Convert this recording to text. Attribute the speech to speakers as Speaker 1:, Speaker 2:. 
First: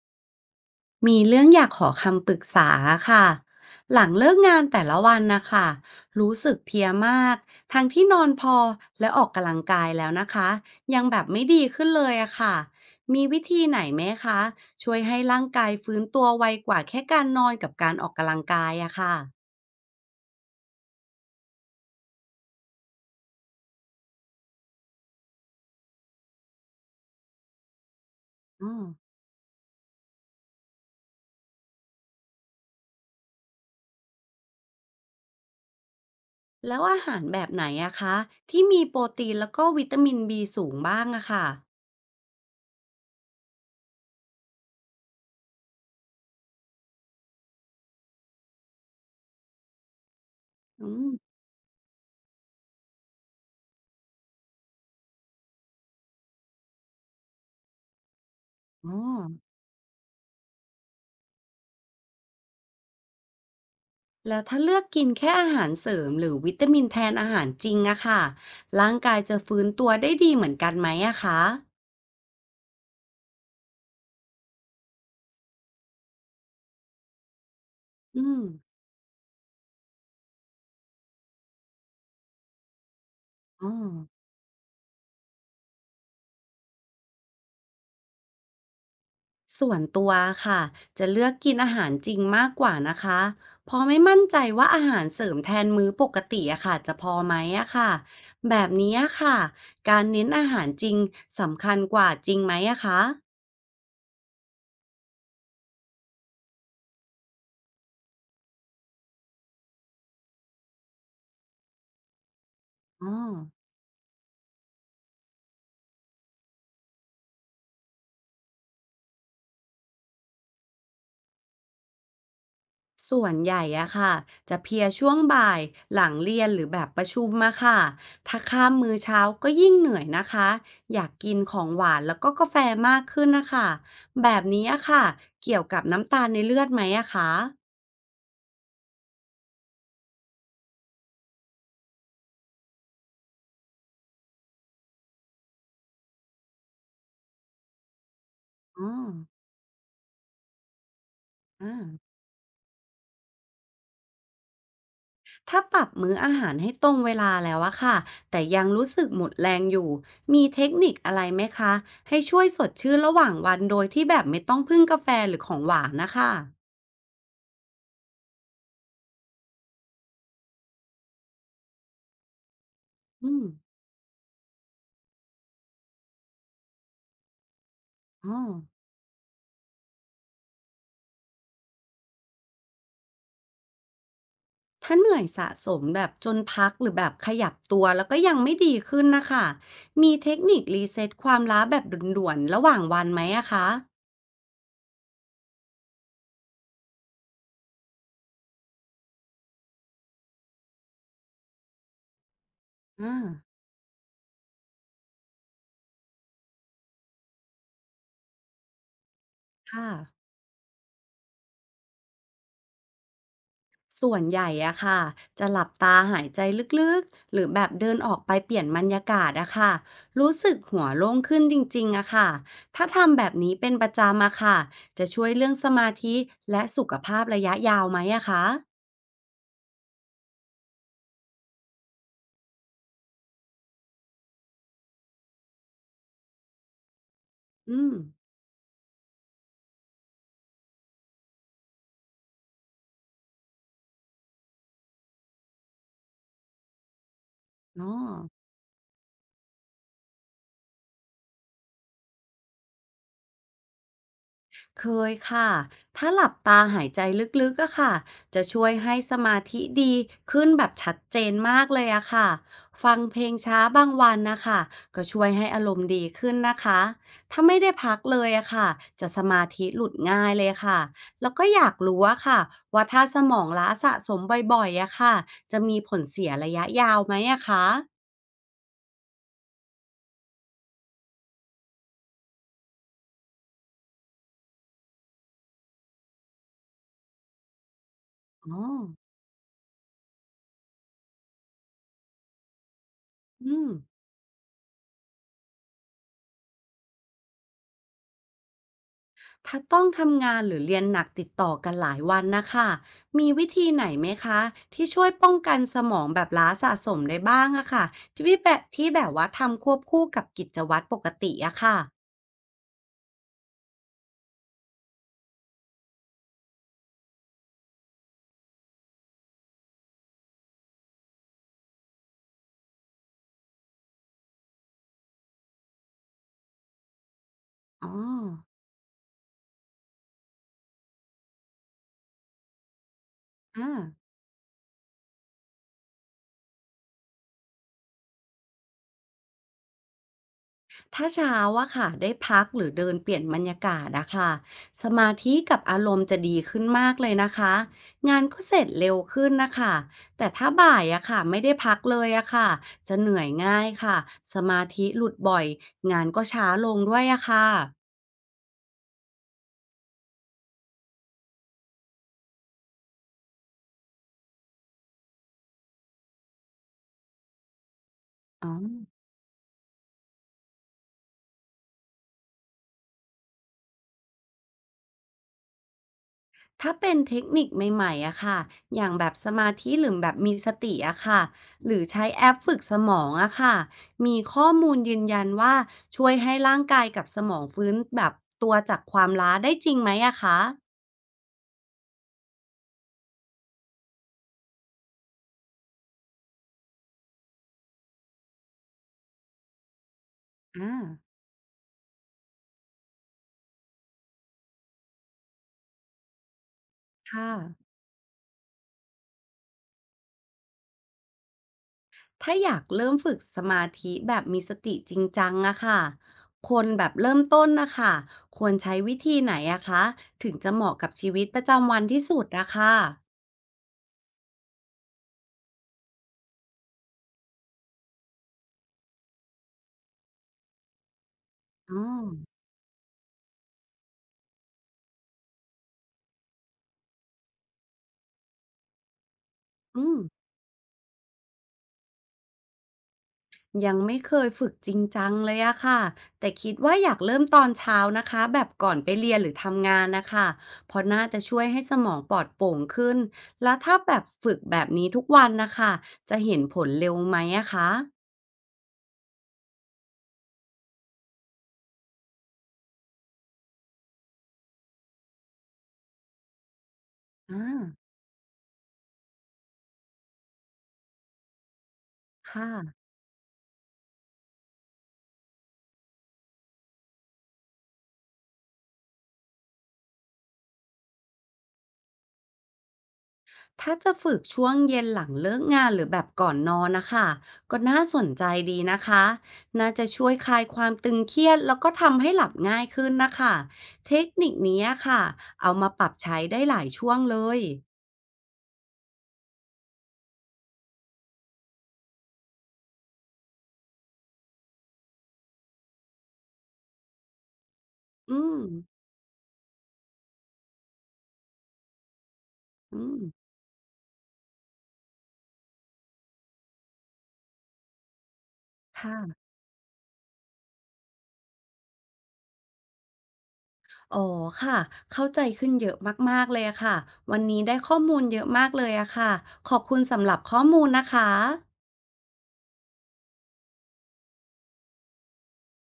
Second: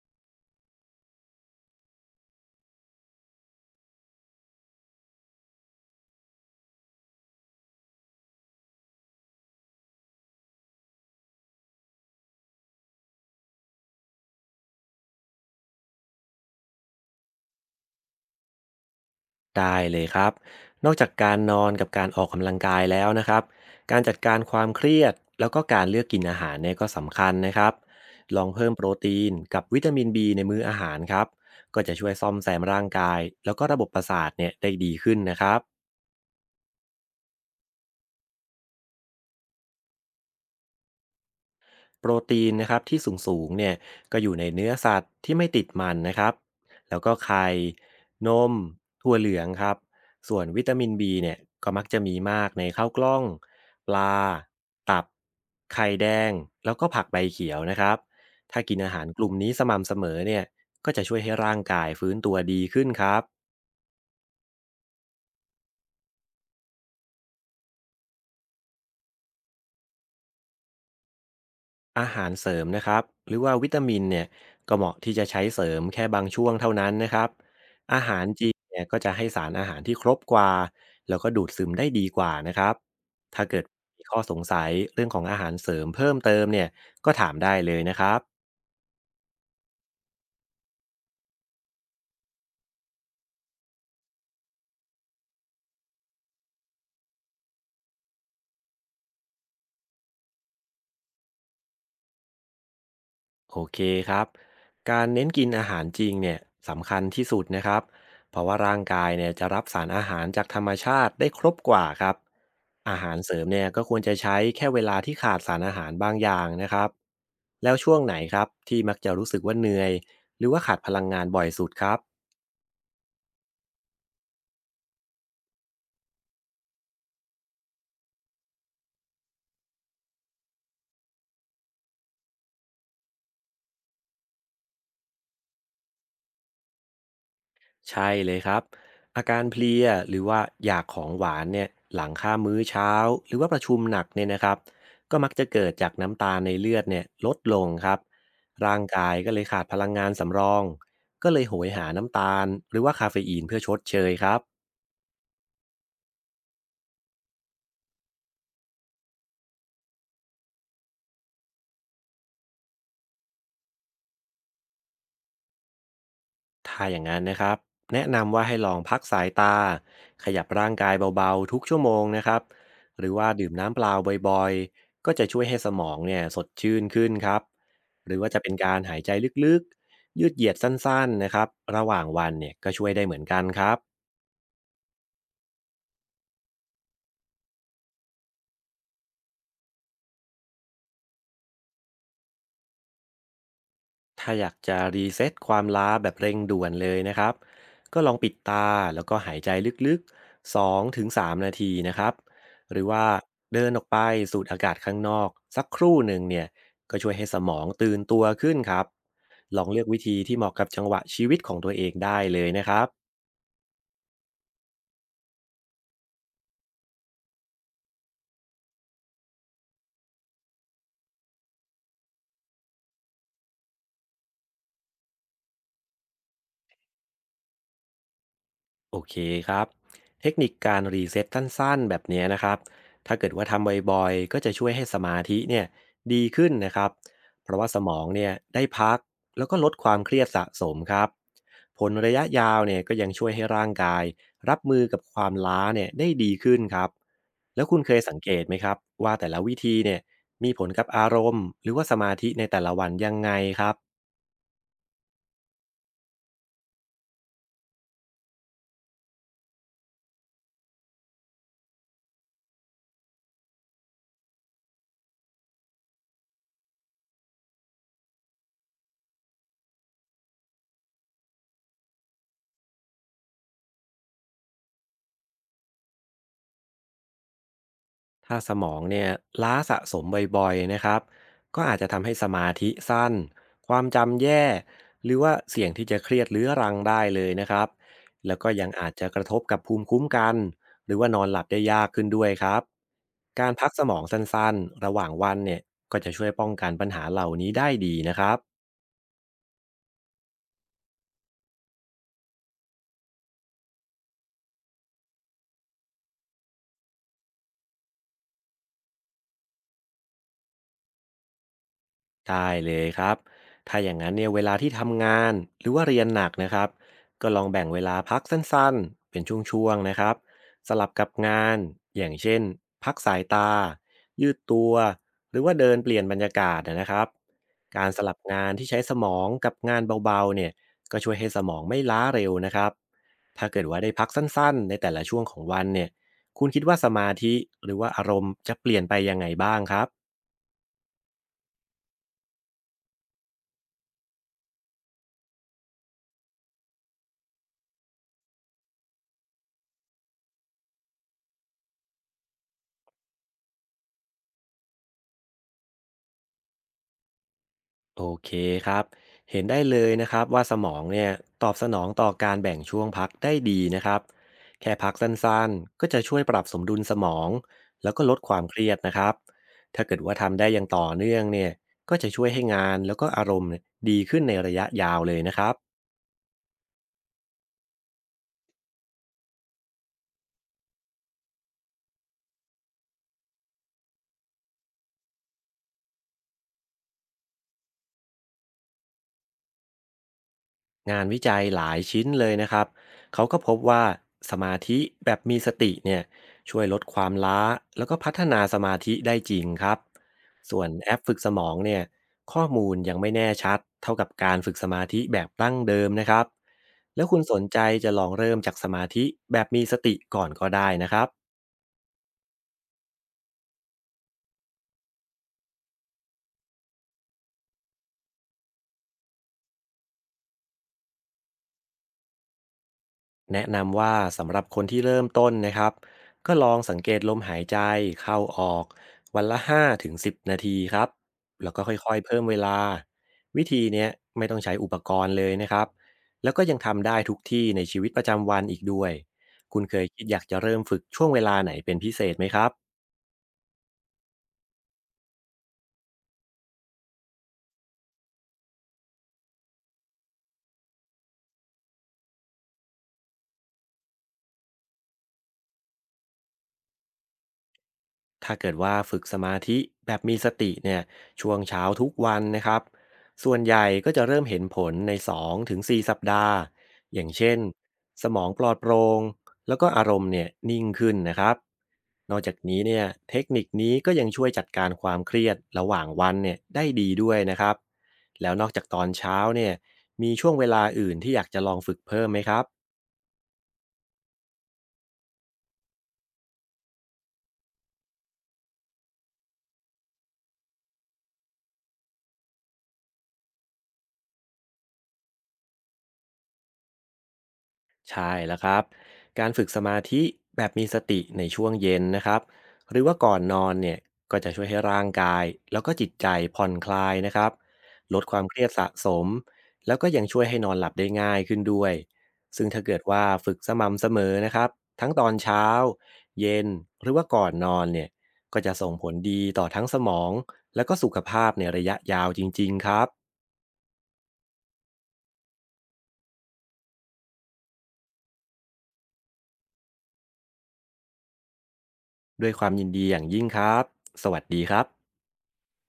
Speaker 1: มีเรื่องอยากขอคำปรึกษาค่ะหลังเลิกงานแต่ละวันนะคะรู้สึกเพลียมากทั้งที่นอนพอและออกกำลังกายแล้วนะคะยังแบบไม่ดีขึ้นเลยอะค่ะมีวิธีไหนไหมคะช่วยให้ร่างกายฟื้นตัวไวกว่าแค่การนอนกับการออกกำลังกายอะค่ะ
Speaker 2: ได้เลยครับ นอกจากการนอนกับการออกกำลังกายแล้วนะครับการจัดการความเครียดแล้วก็การเลือกกินอาหารเนี่ยก็สำคัญนะครับ ลองเพิ่
Speaker 1: อ๋อ
Speaker 2: มโปรตีนกับวิตามิน B ในมื้ออาหารครับก็จะช่วยซ่อมแซมร่างกายแล้วก็ระบบประสาทเนี่ยได้ดีขึ้นนะครับ
Speaker 1: แล้วอาหารแบบไหนอะคะที่มีโปรตีนแล้วก็วิตามิน B สูงบ้างอะค่ะ
Speaker 2: โปรตีนนะครับที่สูงๆเนี่ยก็อยู่ในเนื้อสัตว์ที่ไม่ติดมันนะครับแล้วก็ไข่นมถั่วเหลืองครับส่วนวิตามิ
Speaker 1: อื
Speaker 2: น B
Speaker 1: ม
Speaker 2: เนี่ยก็มักจะมีมากในข้าวกล้องปลาตับไข่แดงแล้วก็ผักใบเขียวนะครับถ้ากินอา
Speaker 1: อ๋อ
Speaker 2: หารกลุ่มนี้สม่ำเสมอเนี่ยก็จะช่วยให้ร่างกายฟื้นตัวดีขึ้นครับ
Speaker 1: แล้วถ้าเลือกกินแค่อาหารเสริมหรือวิตามินแทนอาหารจริงอะค่ะร่างกายจะฟื้นตัวได้ดีเหมือนกันไหมอะคะ
Speaker 2: อาหารเสริมนะครับหรือว่าวิตามินเนี่ยก็เหมาะที่จะใช้เสริมแค่บางช่วงเท่านั้นนะครับอาหา
Speaker 1: อื
Speaker 2: ร
Speaker 1: ม
Speaker 2: จริงเนี่ยก็จะให้สารอาหารที่ครบกว่าแล้วก็ดูดซึมได้ดีกว่านะครับถ้าเกิด
Speaker 1: อ๋อ
Speaker 2: มีข้อสงสัยเรื่องของอาหารเสริมเพิ่มเติมเนี่ยก็ถามได้เลยนะครับ
Speaker 1: ส่วนตัวค่ะจะเลือกกินอาหารจริงมากกว่านะคะเพราะไม่มั่นใจว่าอาหารเสริมแทนมื้อปกติอะค่ะจะพอไหมอะค่ะแบบนี้อะค่ะการเน้นอาหารจริงสำคัญกว่าจริงไหมอะคะ
Speaker 2: โอเคครับ การเน้นกินอาหารจริงเนี่ยสำคัญที่สุดนะครับเพราะว่าร่างกายเนี่ยจะรับสารอาหารจากธรรมชาติได้ครบกว่าครับอา
Speaker 1: อ๋อ
Speaker 2: หารเสริมเนี่ยก็ควรจะใช้แค่เวลาที่ขาดสารอาหารบางอย่างนะครับแล้วช่วงไหนครับที่มักจะรู้สึกว่าเหนื่อยหรือว่าขาดพลังงานบ่อยสุดครับ
Speaker 1: ส่วนใหญ่อะค่ะจะเพลียช่วงบ่ายหลังเรียนหรือแบบประชุมมาค่ะถ้าข้ามมื้อเช้าก็ยิ่งเหนื่อยนะคะอยากกินของหวานแล้วก็กาแฟมากขึ้นนะคะแบบนี้อะค่ะเกี่ยวกับน้ำตาลในเลือดไหมอะคะ
Speaker 2: ใช่เลยครับอาการเพลียหรือว่าอยากของหวานเนี่ยหลังค่ามื้อเช้าหรือว่าประชุมหนักเนี่ยนะครับก็มักจะเกิดจากน้ำตาลในเลือดเนี่ยลดลงครับร่าง
Speaker 1: อ๋อ
Speaker 2: กายก็เลยขาดพลังงานสำรองก็เลยโหยหา
Speaker 1: อ่า
Speaker 2: น้ำตาลหรือว่าคาเฟอีนเพื่อชดเชยครับ
Speaker 1: ถ้าปรับมื้ออาหารให้ตรงเวลาแล้วอะค่ะแต่ยังรู้สึกหมดแรงอยู่มีเทคนิคอะไรไหมคะให้ช่วยสดชื่นระหว่างวันโดยที่แบบไม่ต้องพึ่งกาแฟหรือของหวานนะคะ
Speaker 2: ถ้าอย่างนั้นนะครับแนะนำว่าให้ลองพักสายตาขยับร่างกายเบาๆทุกชั่วโมงนะครับหรือว่า
Speaker 1: อืม
Speaker 2: ดื่มน้ำเปล่าบ่อยๆก็จะช่วยให้สมองเนี่ยสดชื่นขึ้นครับหรือว่า
Speaker 1: อ๋อ
Speaker 2: จะเป็นการหายใจลึกๆยืดเหยียดสั้นๆนะครับระหว่างวันเนี่ยก็ช่วยได้เหมือนกันครับ
Speaker 1: ถ้าเหนื่อยสะสมแบบจนพักหรือแบบขยับตัวแล้วก็ยังไม่ดีขึ้นนะคะมีเทคนิครีเซ็ตความล้าแบบด่วนๆระหว่างวันไหมอะคะ
Speaker 2: ถ้าอยากจะรีเซ็ตความล้าแบบเร่งด่วนเลยนะครับก็ลองปิดตาแล้วก็หายใจลึกๆ2ถึง3นาทีนะครับหรือว่า
Speaker 1: อ่า
Speaker 2: เดินออกไปสูดอากาศข้างนอกสักครู่หนึ่งเนี่ยก็ช่วยให้สมองตื่นตัวขึ้นครับลองเลือก
Speaker 1: ค่ะ
Speaker 2: วิธีที่เหมาะกับจังหวะชีวิตของตัวเองได้เลยนะครับ
Speaker 1: ส่วนใหญ่อะค่ะจะหลับตาหายใจลึกๆหรือแบบเดินออกไปเปลี่ยนบรรยากาศอะค่ะรู้สึกหัวโล่งขึ้นจริงๆอะค่ะถ้าทำแบบนี้เป็นประจำอะค่ะจะช่วยเรื่องสมาธิและสุขภาพระยะยาวไหมอะคะ
Speaker 2: โอเคครับเทคนิคการรีเซ็ตสั้นๆแบบเนี้ยนะครับถ้าเกิดว่าทำบ่อยๆก็จะช่วยให้สมาธิเนี่ยดีขึ้นนะครับเพราะว่าส
Speaker 1: อื
Speaker 2: ม
Speaker 1: ม
Speaker 2: องเนี่ยได้พักแล้วก็ลดความเครียดสะสมครับผลระยะยาวเนี่ยก็ยังช่วยให้ร่างกายรับมือกับความล้าเนี่ยได้ดีขึ้นครับแล้วคุณ
Speaker 1: อ๋อ
Speaker 2: เคยสังเกตไหมครับว่าแต่ละวิธีเนี่ยมีผลกับอารมณ์หรือว่าสมาธิในแต่ละวันยังไงครับ
Speaker 1: เคยค่ะ ถ้าหลับตาหายใจลึกๆอะค่ะจะช่วยให้สมาธิดีขึ้นแบบชัดเจนมากเลยอะค่ะฟังเพลงช้าบางวันนะคะก็ช่วยให้อารมณ์ดีขึ้นนะคะถ้าไม่ได้พักเลยอะค่ะจะสมาธิหลุดง่ายเลยค่ะแล้วก็อยากรู้อะค่ะว่าถ้าสมองล้าสะสมบ่อยๆอะค่ะจะมีผลเสียระยะยาวไหมอะคะ
Speaker 2: ถ้าสมองเนี่ยล้าสะสมบ่อยๆนะครับก็อาจจะทำให้สมาธิสั้นความจำแย่หรือว่าเสี่ยงที่จะเครียดเรื้อรังได้เลยนะครับแล้วก็
Speaker 1: อ๋อ
Speaker 2: ยังอาจจะกระทบกับภูมิคุ้มกันหรือว่านอนหลับได้ยากขึ้นด้วยครับกา
Speaker 1: อื
Speaker 2: รพั
Speaker 1: ม
Speaker 2: กสมองสั้นๆระหว่างวันเนี่ยก็จะช่วยป้องกันปัญหาเหล่านี้ได้ดีนะครับ
Speaker 1: ถ้าต้องทำงานหรือเรียนหนักติดต่อกันหลายวันนะคะ มีวิธีไหนไหมคะที่ช่วยป้องกันสมองแบบล้าสะสมได้บ้างอะค่ะที่แบบว่าทำควบคู่กับกิจวัตรปกติอะค่ะ
Speaker 2: ได้เลยครับถ้าอย่างนั้นเนี่ยเวลาที่ทำงานหรือว่าเรียนหนักนะครับก็ลองแบ่งเวลาพักสั้นๆเป็นช่วงๆนะครับสลับกับงานอย่างเช่นพักสายตายืดตัวหรือว่าเดินเปลี่ยนบรรยากาศนะครับกา
Speaker 1: อ๋
Speaker 2: ร
Speaker 1: อ
Speaker 2: สลับงานที่ใช้สมองกับงานเบาๆเนี่ยก็ช่วยให้สมองไม่ล้าเร็วนะครับถ้าเกิด
Speaker 1: อ่า
Speaker 2: ว่าได้พักสั้นๆในแต่ละช่วงของวันเนี่ยคุณคิดว่าสมาธิหรือว่าอารมณ์จะเปลี่ยนไปยังไงบ้างครับ
Speaker 1: ถ้าเช้าอะค่ะได้พักหรือเดินเปลี่ยนบรรยากาศนะคะสมาธิกับอารมณ์จะดีขึ้นมากเลยนะคะงานก็เสร็จเร็วขึ้นนะคะแต่ถ้าบ่ายอะค่ะไม่ได้พักเลยอะค่ะจะเหนื่อยง่ายค่ะสมาธิหลุดบ่อยงานก็ช้าลงด้วยอะค่ะ
Speaker 2: โอเคครับ เห็นได้เลยนะครับว่าสมองเนี่ยตอบสนองต่อการแบ่งช่วงพักได้ดีนะครับ แค่พักสั้นๆ ก็จะช่วยปรับสมดุลสมองแล้วก็ลดความ
Speaker 1: อ๋อ
Speaker 2: เครียดนะครับ ถ้าเกิดว่าทำได้อย่างต่อเนื่องเนี่ยก็จะช่วยให้งานแล้วก็อารมณ์เนี่ยดีขึ้นในระยะยาวเลยนะครับ
Speaker 1: ถ้าเป็นเทคนิคใหม่ๆอะค่ะอย่างแบบสมาธิหรือแบบมีสติอะค่ะหรือใช้แอปฝึกสมองอะค่ะมีข้อมูลยืนยันว่าช่วยให้ร่างกายกับสมองฟื้นแบบตัวจากความล้าได้จริงไหมอะคะ
Speaker 2: งานวิจัยหลายชิ้นเลยนะครับ เขาก็พบว่าสมาธิแบบมีสติเนี่ยช่วยลดความล้าแล้วก็พัฒนาสมาธิได้จริงครับส่วน
Speaker 1: อา
Speaker 2: แอปฝึกสมองเนี่ยข้อมูลยังไม่แน่ชัดเท่ากับการฝึกสมาธิแบบตั้งเดิมนะครับแล้วคุณ
Speaker 1: ค่ะ
Speaker 2: สนใจจะลองเริ่มจากสมาธิแบบมีสติก่อนก็ได้นะครับ
Speaker 1: ถ้าอยากเริ่มฝึกสมาธิแบบมีสติจริงจังอะค่ะคนแบบเริ่มต้นนะคะควรใช้วิธีไหนอะคะถึงจะเหมาะกับชีวิตประจำวันที่สุดอะค่ะ
Speaker 2: แนะนำว่าสำหรับคนที่เริ่มต้นนะครับก็ลองสังเกตลมหายใจเข้าออกวันละ5ถึง10นาทีครับแล้วก็
Speaker 1: อ๋อ
Speaker 2: ค่อยๆเพิ่มเวลาวิธีเนี้ยไม่ต้องใช้อุปกรณ์เลยนะครับแล้วก็ยังทำได้ทุกที่ในชีวิตประจำวันอีกด้วยคุณเคย
Speaker 1: อืม
Speaker 2: คิดอยากจะเริ่มฝึกช่วงเวลาไหนเป็นพิเศษไหมครับ
Speaker 1: ยังไม่เคยฝึกจริงจังเลยอะค่ะแต่คิดว่าอยากเริ่มตอนเช้านะคะแบบก่อนไปเรียนหรือทำงานนะคะเพราะน่าจะช่วยให้สมองปลอดโปร่งขึ้นแล้วถ้าแบบฝึกแบบนี้ทุกวันนะคะจะเห็นผลเร็วไหมอะคะ
Speaker 2: ถ้าเกิดว่าฝึกสมาธิแบบมีสติเนี่ยช่วงเช้าทุกวันนะครับส่วนใหญ่ก็จะเริ่มเห็นผลใน2-4สสัปดาห์อย่างเช่
Speaker 1: อ่
Speaker 2: น
Speaker 1: า
Speaker 2: สมองปลอดโปร่งแล้วก็อารมณ์เนี่ยนิ่งขึ้นนะครับนอก
Speaker 1: ค
Speaker 2: จากนี้เนี่
Speaker 1: ่ะ
Speaker 2: ยเทคนิคนี้ก็ยังช่วยจัดการความเครียดระหว่างวันเนี่ยได้ดีด้วยนะครับแล้วนอกจากตอนเช้าเนี่ยมีช่วงเวลาอื่นที่อยากจะลองฝึกเพิ่มไหมครับ
Speaker 1: ถ้าจะฝึกช่วงเย็นหลังเลิกงานหรือแบบก่อนนอนนะคะก็น่าสนใจดีนะคะน่าจะช่วยคลายความตึงเครียดแล้วก็ทำให้หลับง่ายขึ้นนะคะเทคนิคนี้ค่ะเอามาปรับใช้ได้หลายช่วงเลย
Speaker 2: ใช่แล้วครับการฝึกสมาธิแบบมีสติในช่วงเย็นนะครับหรือว่าก่อนนอนเนี่ยก็จะช่วยให้ร่างกายแล้วก็จิตใจผ่อนคลายนะครับลดค
Speaker 1: อื
Speaker 2: วามเค
Speaker 1: ม
Speaker 2: รียดสะสมแล้วก็ยังช่วยให้นอนหลับได้ง่ายขึ้นด้วยซึ่งถ้าเกิ
Speaker 1: อื
Speaker 2: ด
Speaker 1: ม
Speaker 2: ว่าฝึกสม่ำเสมอนะครับทั้งตอนเช้าเย็นหรือว่าก่อนนอนเนี่ยก็จะส่งผล
Speaker 1: ค่ะ
Speaker 2: ดีต่อทั้งสมองแล้วก็สุขภาพในระยะยาวจริงๆครับ
Speaker 1: อ๋อค่ะเข้าใจขึ้นเยอะมากๆเลยอะค่ะวันนี้ได้ข้อมูลเยอะมากเลยอะค่ะขอบคุณสำหรับข้อมูลนะคะ
Speaker 2: ด้วยความยินดีอย่างยิ่งครับสวัสดีครับ